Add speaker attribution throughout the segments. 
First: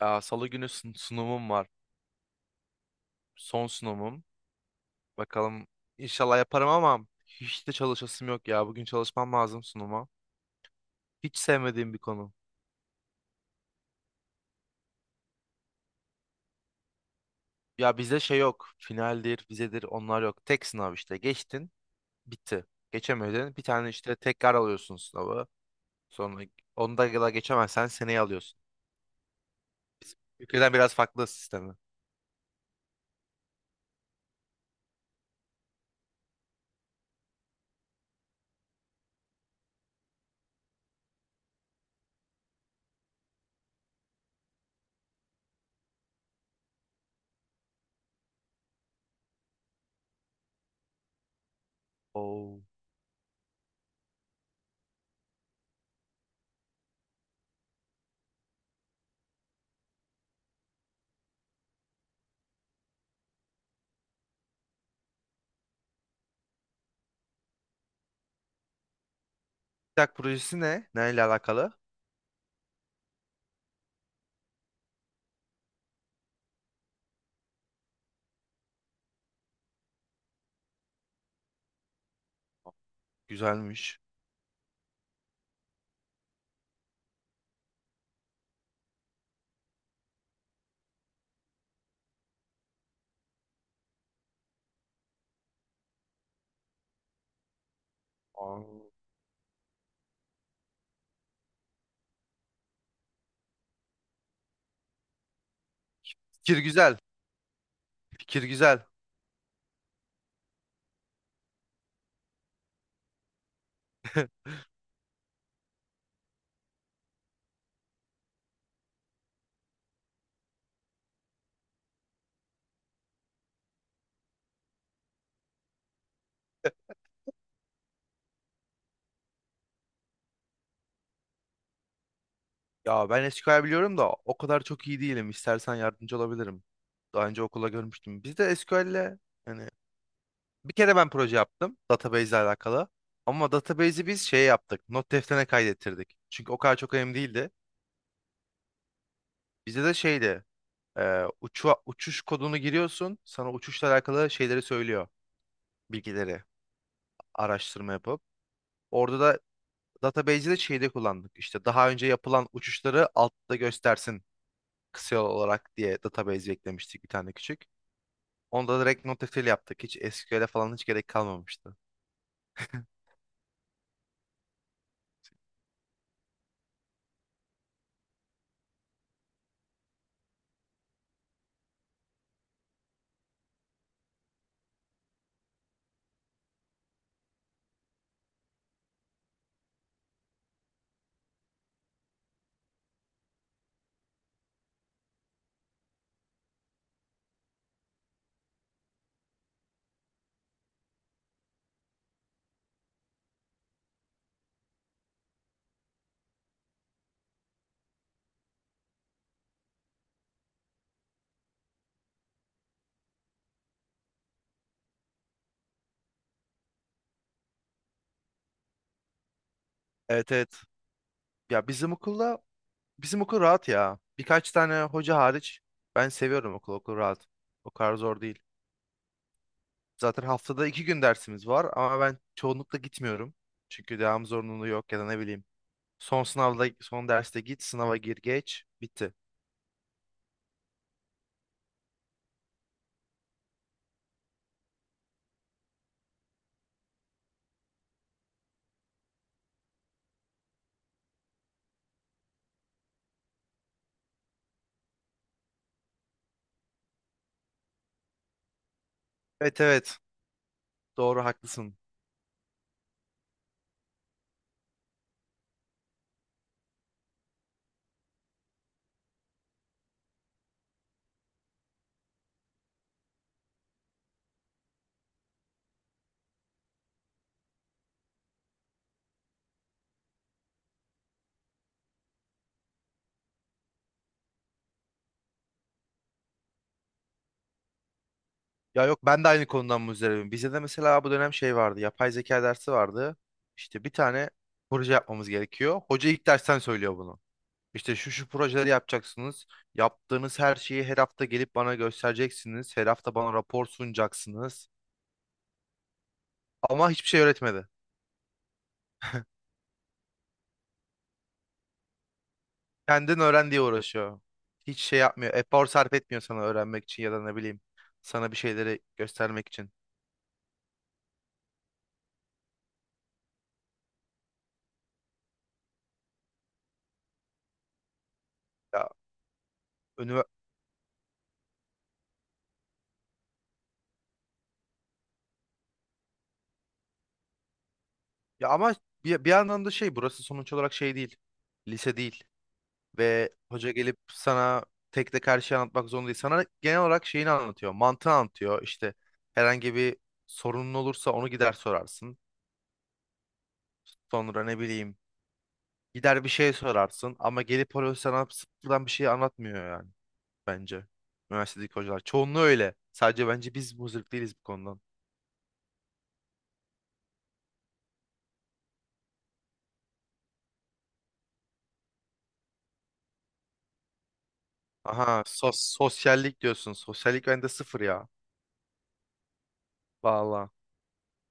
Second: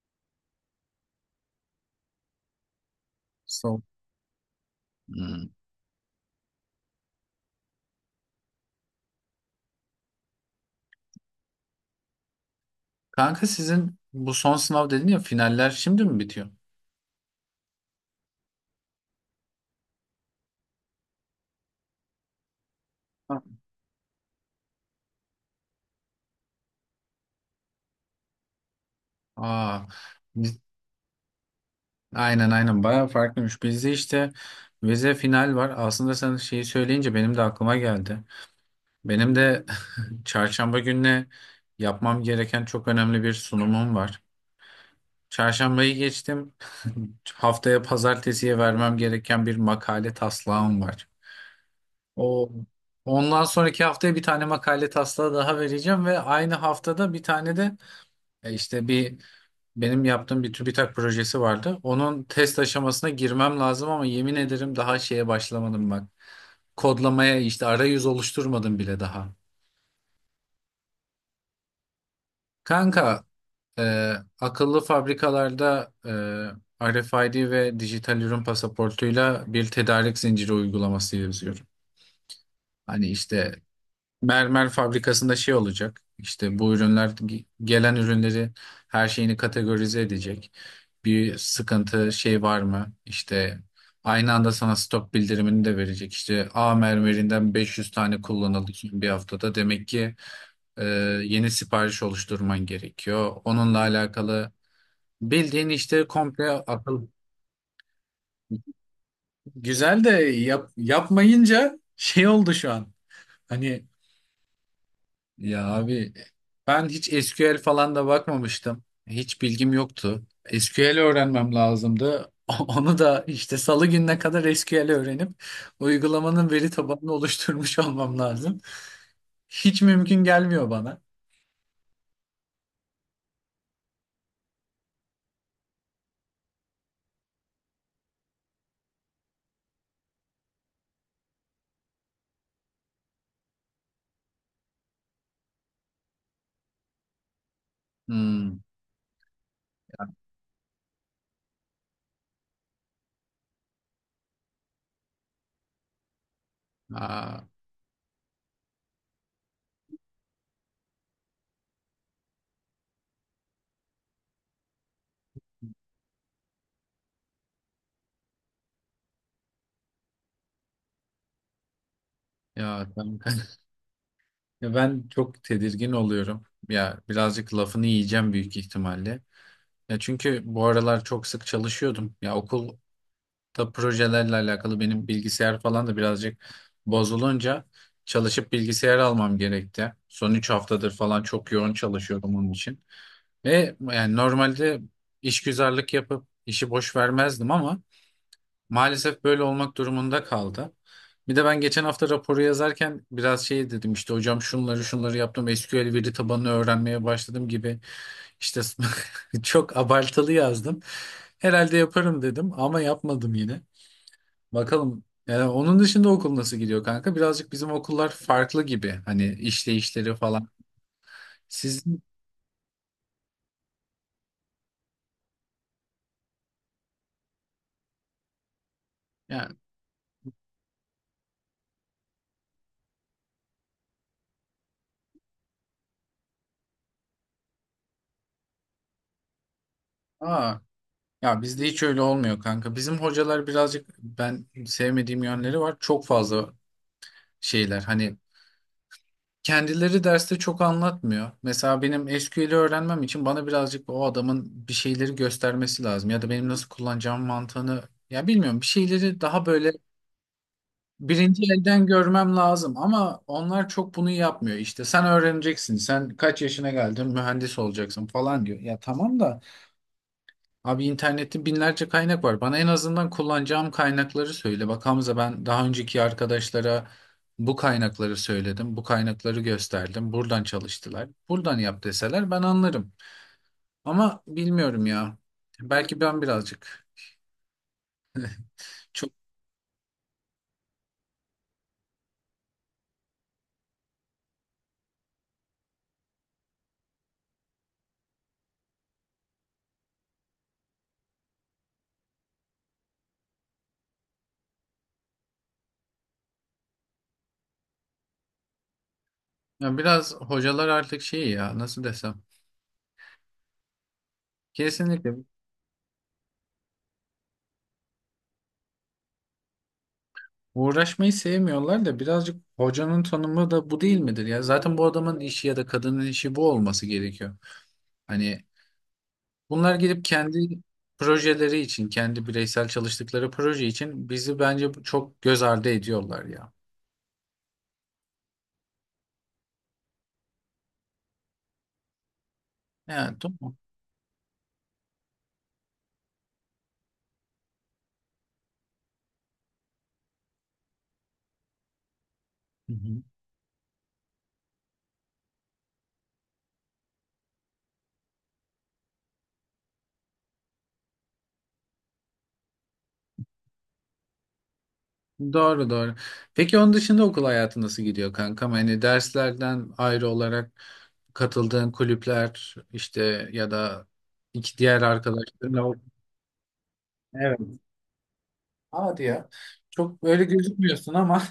Speaker 1: Salı günü sunumum var. Son
Speaker 2: Son.
Speaker 1: sunumum.
Speaker 2: Hmm.
Speaker 1: Bakalım, inşallah yaparım ama hiç de çalışasım yok ya. Bugün çalışmam lazım sunuma. Hiç sevmediğim bir konu.
Speaker 2: Kanka sizin bu son sınav dedin ya, finaller şimdi mi bitiyor?
Speaker 1: Ya bizde şey yok. Finaldir, vizedir onlar yok. Tek sınav işte. Geçtin, bitti.
Speaker 2: Ha,
Speaker 1: Geçemedin. Bir tane işte tekrar alıyorsun sınavı. Sonra onu da geçemezsen seneye alıyorsun.
Speaker 2: aa,
Speaker 1: Bizim
Speaker 2: biz-
Speaker 1: ülkeden biraz farklı sistemi.
Speaker 2: aynen bayağı farklıymış. Bizde işte vize final var. Aslında sen şeyi söyleyince benim de aklıma geldi. Benim de çarşamba gününe yapmam gereken çok önemli bir sunumum var. Çarşambayı geçtim. Haftaya pazartesiye vermem gereken bir makale taslağım var. O
Speaker 1: Oo.
Speaker 2: ondan sonraki haftaya bir tane makale taslağı daha vereceğim ve aynı haftada bir tane de E İşte bir benim yaptığım bir TÜBİTAK projesi vardı. Onun test aşamasına girmem lazım ama yemin ederim daha şeye başlamadım bak. Kodlamaya işte arayüz oluşturmadım bile daha.
Speaker 1: TikTok projesi ne? Neyle alakalı?
Speaker 2: Kanka e, akıllı fabrikalarda RFID ve dijital ürün pasaportuyla bir tedarik zinciri uygulaması yazıyorum. Hani işte
Speaker 1: Güzelmiş.
Speaker 2: mermer fabrikasında şey olacak. İşte bu ürünler gelen ürünleri, her şeyini kategorize edecek. Bir sıkıntı şey var mı? İşte aynı anda sana stok bildirimini de verecek. İşte A mermerinden 500 tane
Speaker 1: Aa.
Speaker 2: kullanıldı son bir haftada. Demek ki e, yeni sipariş oluşturman gerekiyor. Onunla alakalı bildiğin işte komple
Speaker 1: Fikir güzel.
Speaker 2: akıl.
Speaker 1: Fikir güzel.
Speaker 2: Güzel de yap, yapmayınca şey oldu şu an. Hani, ya abi, ben hiç SQL falan da bakmamıştım. Hiç bilgim yoktu. SQL öğrenmem lazımdı. Onu da işte salı gününe kadar SQL öğrenip uygulamanın veri tabanını oluşturmuş olmam lazım. Hiç mümkün gelmiyor bana.
Speaker 1: Ya ben SQL biliyorum da o kadar çok iyi değilim. İstersen yardımcı olabilirim. Daha önce okula görmüştüm. Biz de SQL'le, yani bir kere ben proje yaptım database ile alakalı. Ama database'i biz şey yaptık. Not defterine kaydettirdik. Çünkü o kadar çok önemli değildi.
Speaker 2: Hmm.
Speaker 1: Bizde de şeydi. Uçuş kodunu giriyorsun. Sana uçuşla alakalı şeyleri söylüyor. Bilgileri.
Speaker 2: Aa,
Speaker 1: Araştırma yapıp. Orada da database'i de şeyde kullandık. İşte daha önce yapılan uçuşları altta göstersin, kısa yol olarak diye database eklemiştik bir tane küçük. Onda direkt NoSQL yaptık. Hiç SQL'e falan hiç gerek kalmamıştı.
Speaker 2: ya kanka. Ya ben çok tedirgin oluyorum. Ya birazcık lafını yiyeceğim büyük ihtimalle. Ya çünkü bu aralar çok sık çalışıyordum. Ya okul da projelerle alakalı benim bilgisayar falan da birazcık bozulunca çalışıp bilgisayar almam gerekti. Son 3 haftadır falan çok yoğun çalışıyordum onun için. Ve yani normalde işgüzarlık yapıp işi boş vermezdim ama maalesef böyle olmak durumunda kaldı. Bir de ben geçen hafta raporu yazarken biraz şey dedim, işte hocam şunları şunları yaptım, SQL veri tabanını öğrenmeye başladım gibi işte, çok abartılı yazdım. Herhalde yaparım dedim ama yapmadım yine. Bakalım. Yani onun dışında okul nasıl gidiyor kanka? Birazcık bizim okullar farklı gibi. Hani işleyişleri
Speaker 1: Evet,
Speaker 2: falan.
Speaker 1: evet. Ya bizim
Speaker 2: Sizin
Speaker 1: okulda, bizim okul rahat ya. Birkaç tane hoca hariç ben seviyorum okul. Okul rahat. O kadar zor değil.
Speaker 2: yani
Speaker 1: Zaten haftada iki gün dersimiz var ama ben çoğunlukla gitmiyorum. Çünkü devam zorunluluğu yok ya da ne bileyim. Son sınavda son derste git, sınava gir, geç. Bitti.
Speaker 2: aa, ya bizde hiç öyle olmuyor kanka. Bizim hocalar birazcık ben sevmediğim yönleri var. Çok fazla şeyler. Hani kendileri derste çok anlatmıyor. Mesela benim SQL'i öğrenmem için bana birazcık o adamın bir şeyleri göstermesi lazım ya da benim nasıl kullanacağım mantığını, ya bilmiyorum. Bir şeyleri daha
Speaker 1: Evet,
Speaker 2: böyle
Speaker 1: evet. Doğru,
Speaker 2: birinci
Speaker 1: haklısın.
Speaker 2: elden görmem lazım ama onlar çok bunu yapmıyor. İşte sen öğreneceksin, sen kaç yaşına geldin mühendis olacaksın falan diyor. Ya tamam da abi internette binlerce kaynak var. Bana en azından kullanacağım kaynakları söyle. Bak Hamza, ben daha önceki arkadaşlara bu kaynakları söyledim, bu kaynakları gösterdim. Buradan çalıştılar, buradan yap deseler ben anlarım. Ama bilmiyorum ya. Belki ben birazcık
Speaker 1: Ya yok,
Speaker 2: çok,
Speaker 1: ben de aynı konudan muzdaribim. Bize de mesela bu dönem şey vardı. Yapay zeka dersi vardı. İşte bir tane proje yapmamız gerekiyor. Hoca ilk dersten söylüyor bunu. İşte şu şu projeleri yapacaksınız. Yaptığınız her şeyi her hafta gelip bana göstereceksiniz. Her hafta bana rapor sunacaksınız. Ama hiçbir şey öğretmedi.
Speaker 2: ya biraz hocalar artık şey, ya nasıl desem.
Speaker 1: Kendin öğren diye uğraşıyor. Hiç şey
Speaker 2: Kesinlikle.
Speaker 1: yapmıyor. Efor sarf etmiyor sana öğrenmek için ya da ne bileyim sana bir şeyleri göstermek için.
Speaker 2: Uğraşmayı sevmiyorlar da birazcık hocanın tanımı da bu değil midir ya? Zaten bu adamın işi ya da kadının işi bu olması gerekiyor. Hani
Speaker 1: Ya
Speaker 2: bunlar gidip
Speaker 1: önüme...
Speaker 2: kendi projeleri için, kendi bireysel çalıştıkları proje için bizi bence çok göz ardı ediyorlar ya.
Speaker 1: Ya ama bir yandan da şey, burası sonuç olarak şey değil. Lise değil.
Speaker 2: Evet,
Speaker 1: Ve
Speaker 2: tamam.
Speaker 1: hoca gelip sana tek tek her şeyi anlatmak zorunda değil. Sana genel olarak şeyini anlatıyor, mantığı anlatıyor. İşte herhangi bir sorunun olursa onu gider sorarsın.
Speaker 2: Hı hı.
Speaker 1: Sonra ne bileyim, gider bir şey sorarsın ama gelip hoca sana sıfırdan bir şey anlatmıyor yani, bence. Üniversitedeki hocalar. Çoğunluğu öyle. Sadece bence biz muzdarip değiliz bu konudan.
Speaker 2: Doğru doğru. Peki onun dışında okul hayatı nasıl gidiyor kankam? Hani derslerden ayrı olarak katıldığın kulüpler işte ya da iki diğer
Speaker 1: Aha,
Speaker 2: arkadaşlarınla.
Speaker 1: sosyallik diyorsun. Sosyallik bende sıfır ya.
Speaker 2: Hadi ya. Çok böyle
Speaker 1: Valla.
Speaker 2: gözükmüyorsun ama.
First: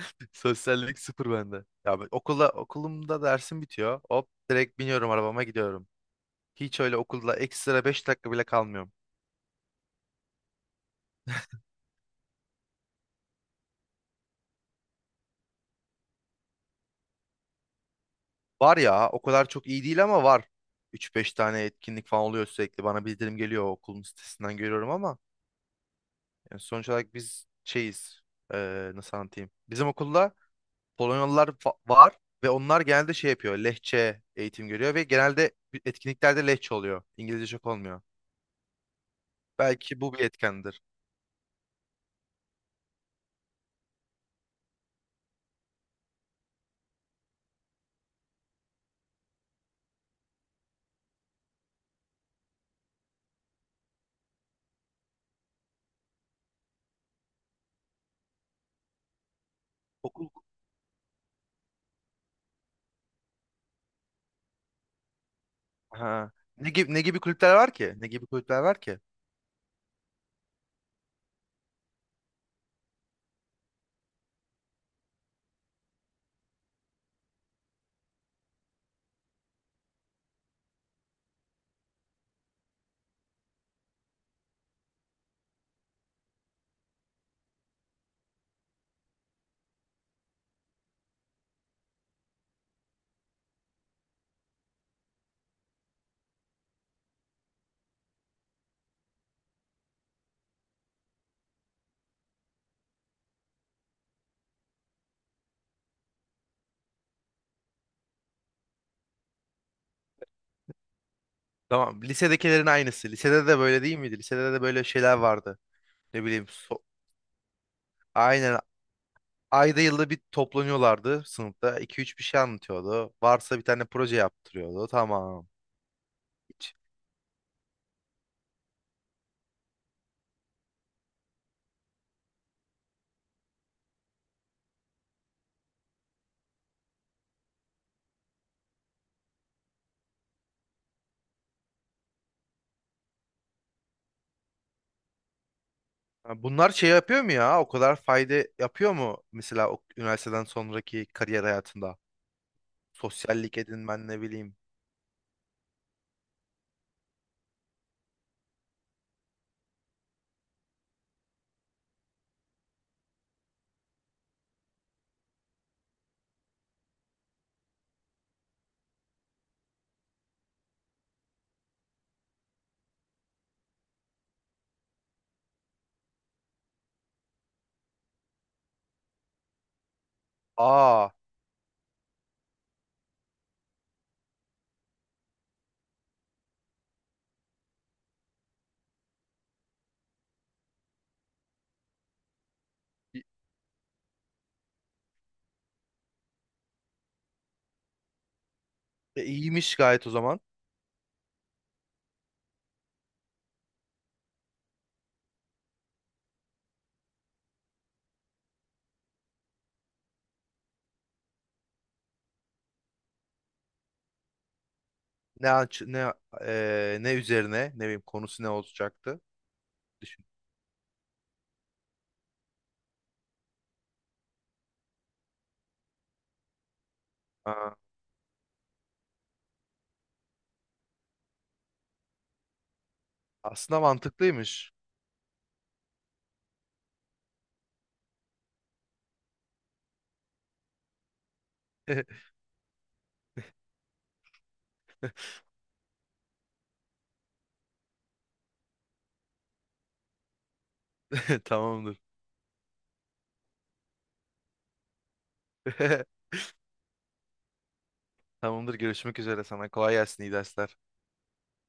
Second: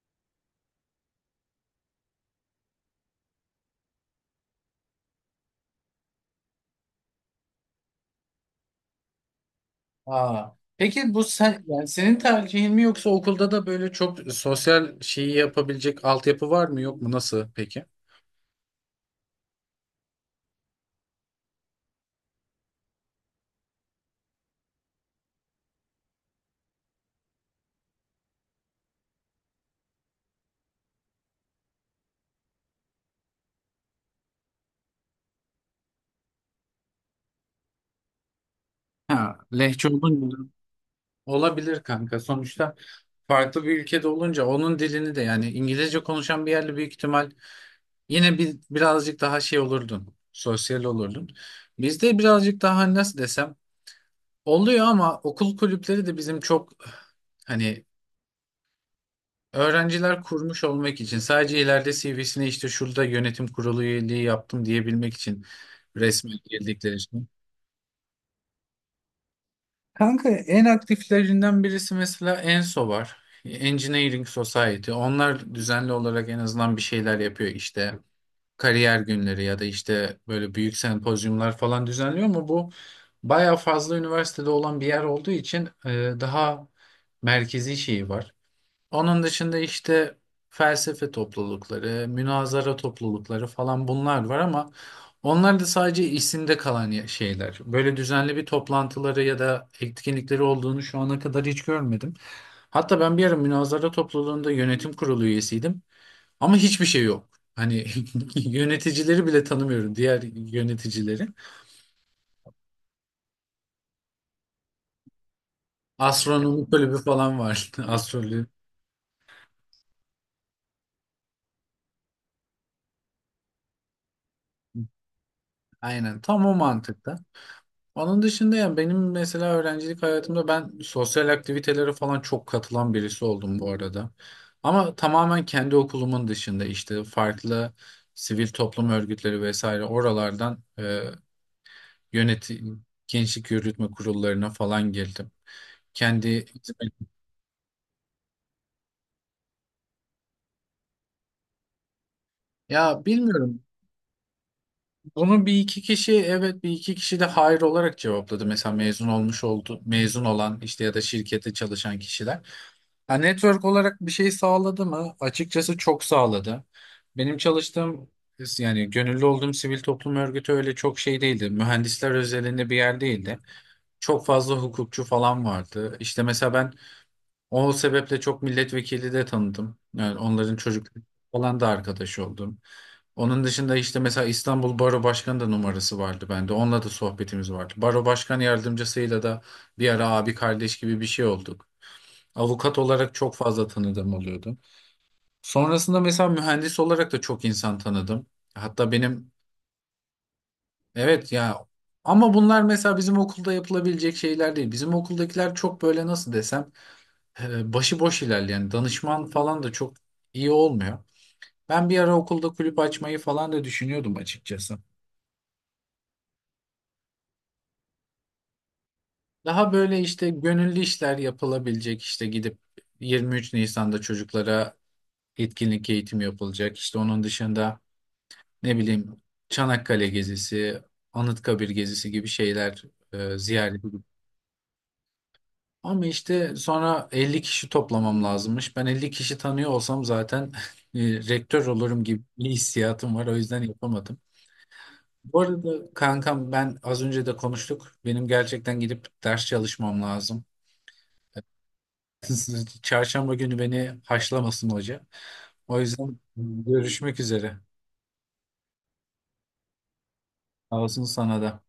Speaker 1: Sosyallik sıfır bende. Ya ben okula, okulumda dersim bitiyor. Hop direkt biniyorum arabama, gidiyorum. Hiç öyle okulda ekstra 5 dakika bile kalmıyorum.
Speaker 2: Aa. Peki bu sen yani senin tercihin mi yoksa okulda da böyle çok sosyal şeyi yapabilecek altyapı var mı yok mu nasıl peki?
Speaker 1: Var ya, o kadar çok iyi değil ama var. Üç beş tane etkinlik falan oluyor sürekli. Bana bildirim geliyor, o okulun sitesinden görüyorum ama yani sonuç olarak biz şeyiz. Nasıl anlatayım? Bizim okulda Polonyalılar var ve onlar genelde şey yapıyor. Lehçe eğitim görüyor ve genelde etkinliklerde Lehçe oluyor. İngilizce çok olmuyor.
Speaker 2: Ha, lehçe
Speaker 1: Belki bu bir
Speaker 2: olunca
Speaker 1: etkendir.
Speaker 2: olabilir kanka. Sonuçta farklı bir ülkede olunca onun dilini de yani İngilizce konuşan bir yerle büyük ihtimal yine bir birazcık daha şey olurdun. Sosyal olurdun. Bizde birazcık daha nasıl desem oluyor ama okul kulüpleri de bizim çok, hani öğrenciler
Speaker 1: Okul,
Speaker 2: kurmuş olmak için sadece, ileride CV'sine işte şurada yönetim kurulu üyeliği yaptım diyebilmek için
Speaker 1: ha.
Speaker 2: resmen
Speaker 1: Ne
Speaker 2: girdikleri
Speaker 1: gibi ne gibi
Speaker 2: için.
Speaker 1: kulüpler var ki? Ne gibi kulüpler var ki?
Speaker 2: Kanka en aktiflerinden birisi mesela ENSO var. Engineering Society. Onlar düzenli olarak en azından bir şeyler yapıyor işte. Kariyer günleri ya da işte böyle büyük sempozyumlar falan düzenliyor ama bu bayağı fazla üniversitede olan bir yer olduğu için daha merkezi şeyi var. Onun dışında işte felsefe toplulukları, münazara toplulukları falan bunlar var ama onlar da sadece isimde kalan şeyler. Böyle düzenli bir toplantıları ya da etkinlikleri olduğunu şu ana kadar hiç görmedim. Hatta ben bir ara münazara topluluğunda yönetim kurulu üyesiydim ama hiçbir şey yok. Hani yöneticileri bile tanımıyorum, diğer yöneticileri.
Speaker 1: Tamam. Lisedekilerin aynısı. Lisede de böyle değil miydi? Lisede de böyle şeyler vardı. Ne bileyim.
Speaker 2: Astronomi kulübü falan var. Astroloji.
Speaker 1: Aynen. Ayda yılda bir toplanıyorlardı sınıfta. 2 üç bir şey anlatıyordu. Varsa bir tane proje yaptırıyordu. Tamam.
Speaker 2: Aynen tam o
Speaker 1: Hiç.
Speaker 2: mantıkta. Onun dışında yani benim mesela öğrencilik hayatımda ben sosyal aktivitelere falan çok katılan birisi oldum bu arada. Ama tamamen kendi okulumun dışında işte farklı sivil toplum örgütleri vesaire oralardan yönetim, gençlik yürütme kurullarına falan girdim.
Speaker 1: Ha,
Speaker 2: Kendi
Speaker 1: bunlar şey yapıyor mu ya? O kadar fayda yapıyor mu? Mesela o üniversiteden sonraki kariyer hayatında.
Speaker 2: ya
Speaker 1: Sosyallik
Speaker 2: bilmiyorum.
Speaker 1: edinmen ne bileyim.
Speaker 2: Bunu bir iki kişi evet, bir iki kişi de hayır olarak cevapladı. Mesela mezun olmuş oldu, mezun olan işte ya da şirkette çalışan kişiler. Ha, network olarak bir şey sağladı mı? Açıkçası çok sağladı. Benim çalıştığım yani gönüllü olduğum sivil toplum örgütü öyle çok şey değildi. Mühendisler özelinde bir yer değildi. Çok fazla hukukçu falan vardı. İşte mesela ben o sebeple çok milletvekili de tanıdım. Yani onların çocuk
Speaker 1: Aa,
Speaker 2: falan da arkadaş oldum. Onun dışında işte mesela İstanbul Baro Başkanı da numarası vardı bende. Onunla da sohbetimiz vardı. Baro Başkan yardımcısıyla da bir ara abi kardeş gibi bir şey olduk. Avukat olarak çok fazla tanıdığım oluyordu. Sonrasında mesela mühendis olarak da çok insan tanıdım. Hatta benim
Speaker 1: iyiymiş gayet o zaman.
Speaker 2: evet ya, ama bunlar mesela bizim okulda yapılabilecek şeyler değil. Bizim okuldakiler çok böyle nasıl desem başıboş ilerleyen danışman falan da çok iyi olmuyor. Ben bir ara okulda kulüp açmayı falan da düşünüyordum açıkçası.
Speaker 1: Ne aç- ne ne üzerine ne bileyim, konusu ne olacaktı?
Speaker 2: Daha böyle
Speaker 1: Düşün.
Speaker 2: işte gönüllü işler yapılabilecek, işte gidip 23 Nisan'da çocuklara etkinlik eğitimi yapılacak. İşte onun
Speaker 1: Aa,
Speaker 2: dışında ne bileyim Çanakkale gezisi, Anıtkabir gezisi gibi şeyler
Speaker 1: aslında
Speaker 2: ziyaret edip.
Speaker 1: mantıklıymış.
Speaker 2: Ama işte sonra 50 kişi toplamam lazımmış. Ben 50 kişi tanıyor olsam zaten e, rektör olurum gibi bir hissiyatım var. O yüzden yapamadım. Bu arada kankam ben az önce de konuştuk. Benim gerçekten gidip ders çalışmam lazım.
Speaker 1: Tamamdır.
Speaker 2: Çarşamba günü beni haşlamasın hoca. O yüzden görüşmek üzere.
Speaker 1: Tamamdır. Görüşmek üzere sana. Kolay gelsin. İyi
Speaker 2: Sağ
Speaker 1: dersler.
Speaker 2: olsun sana da.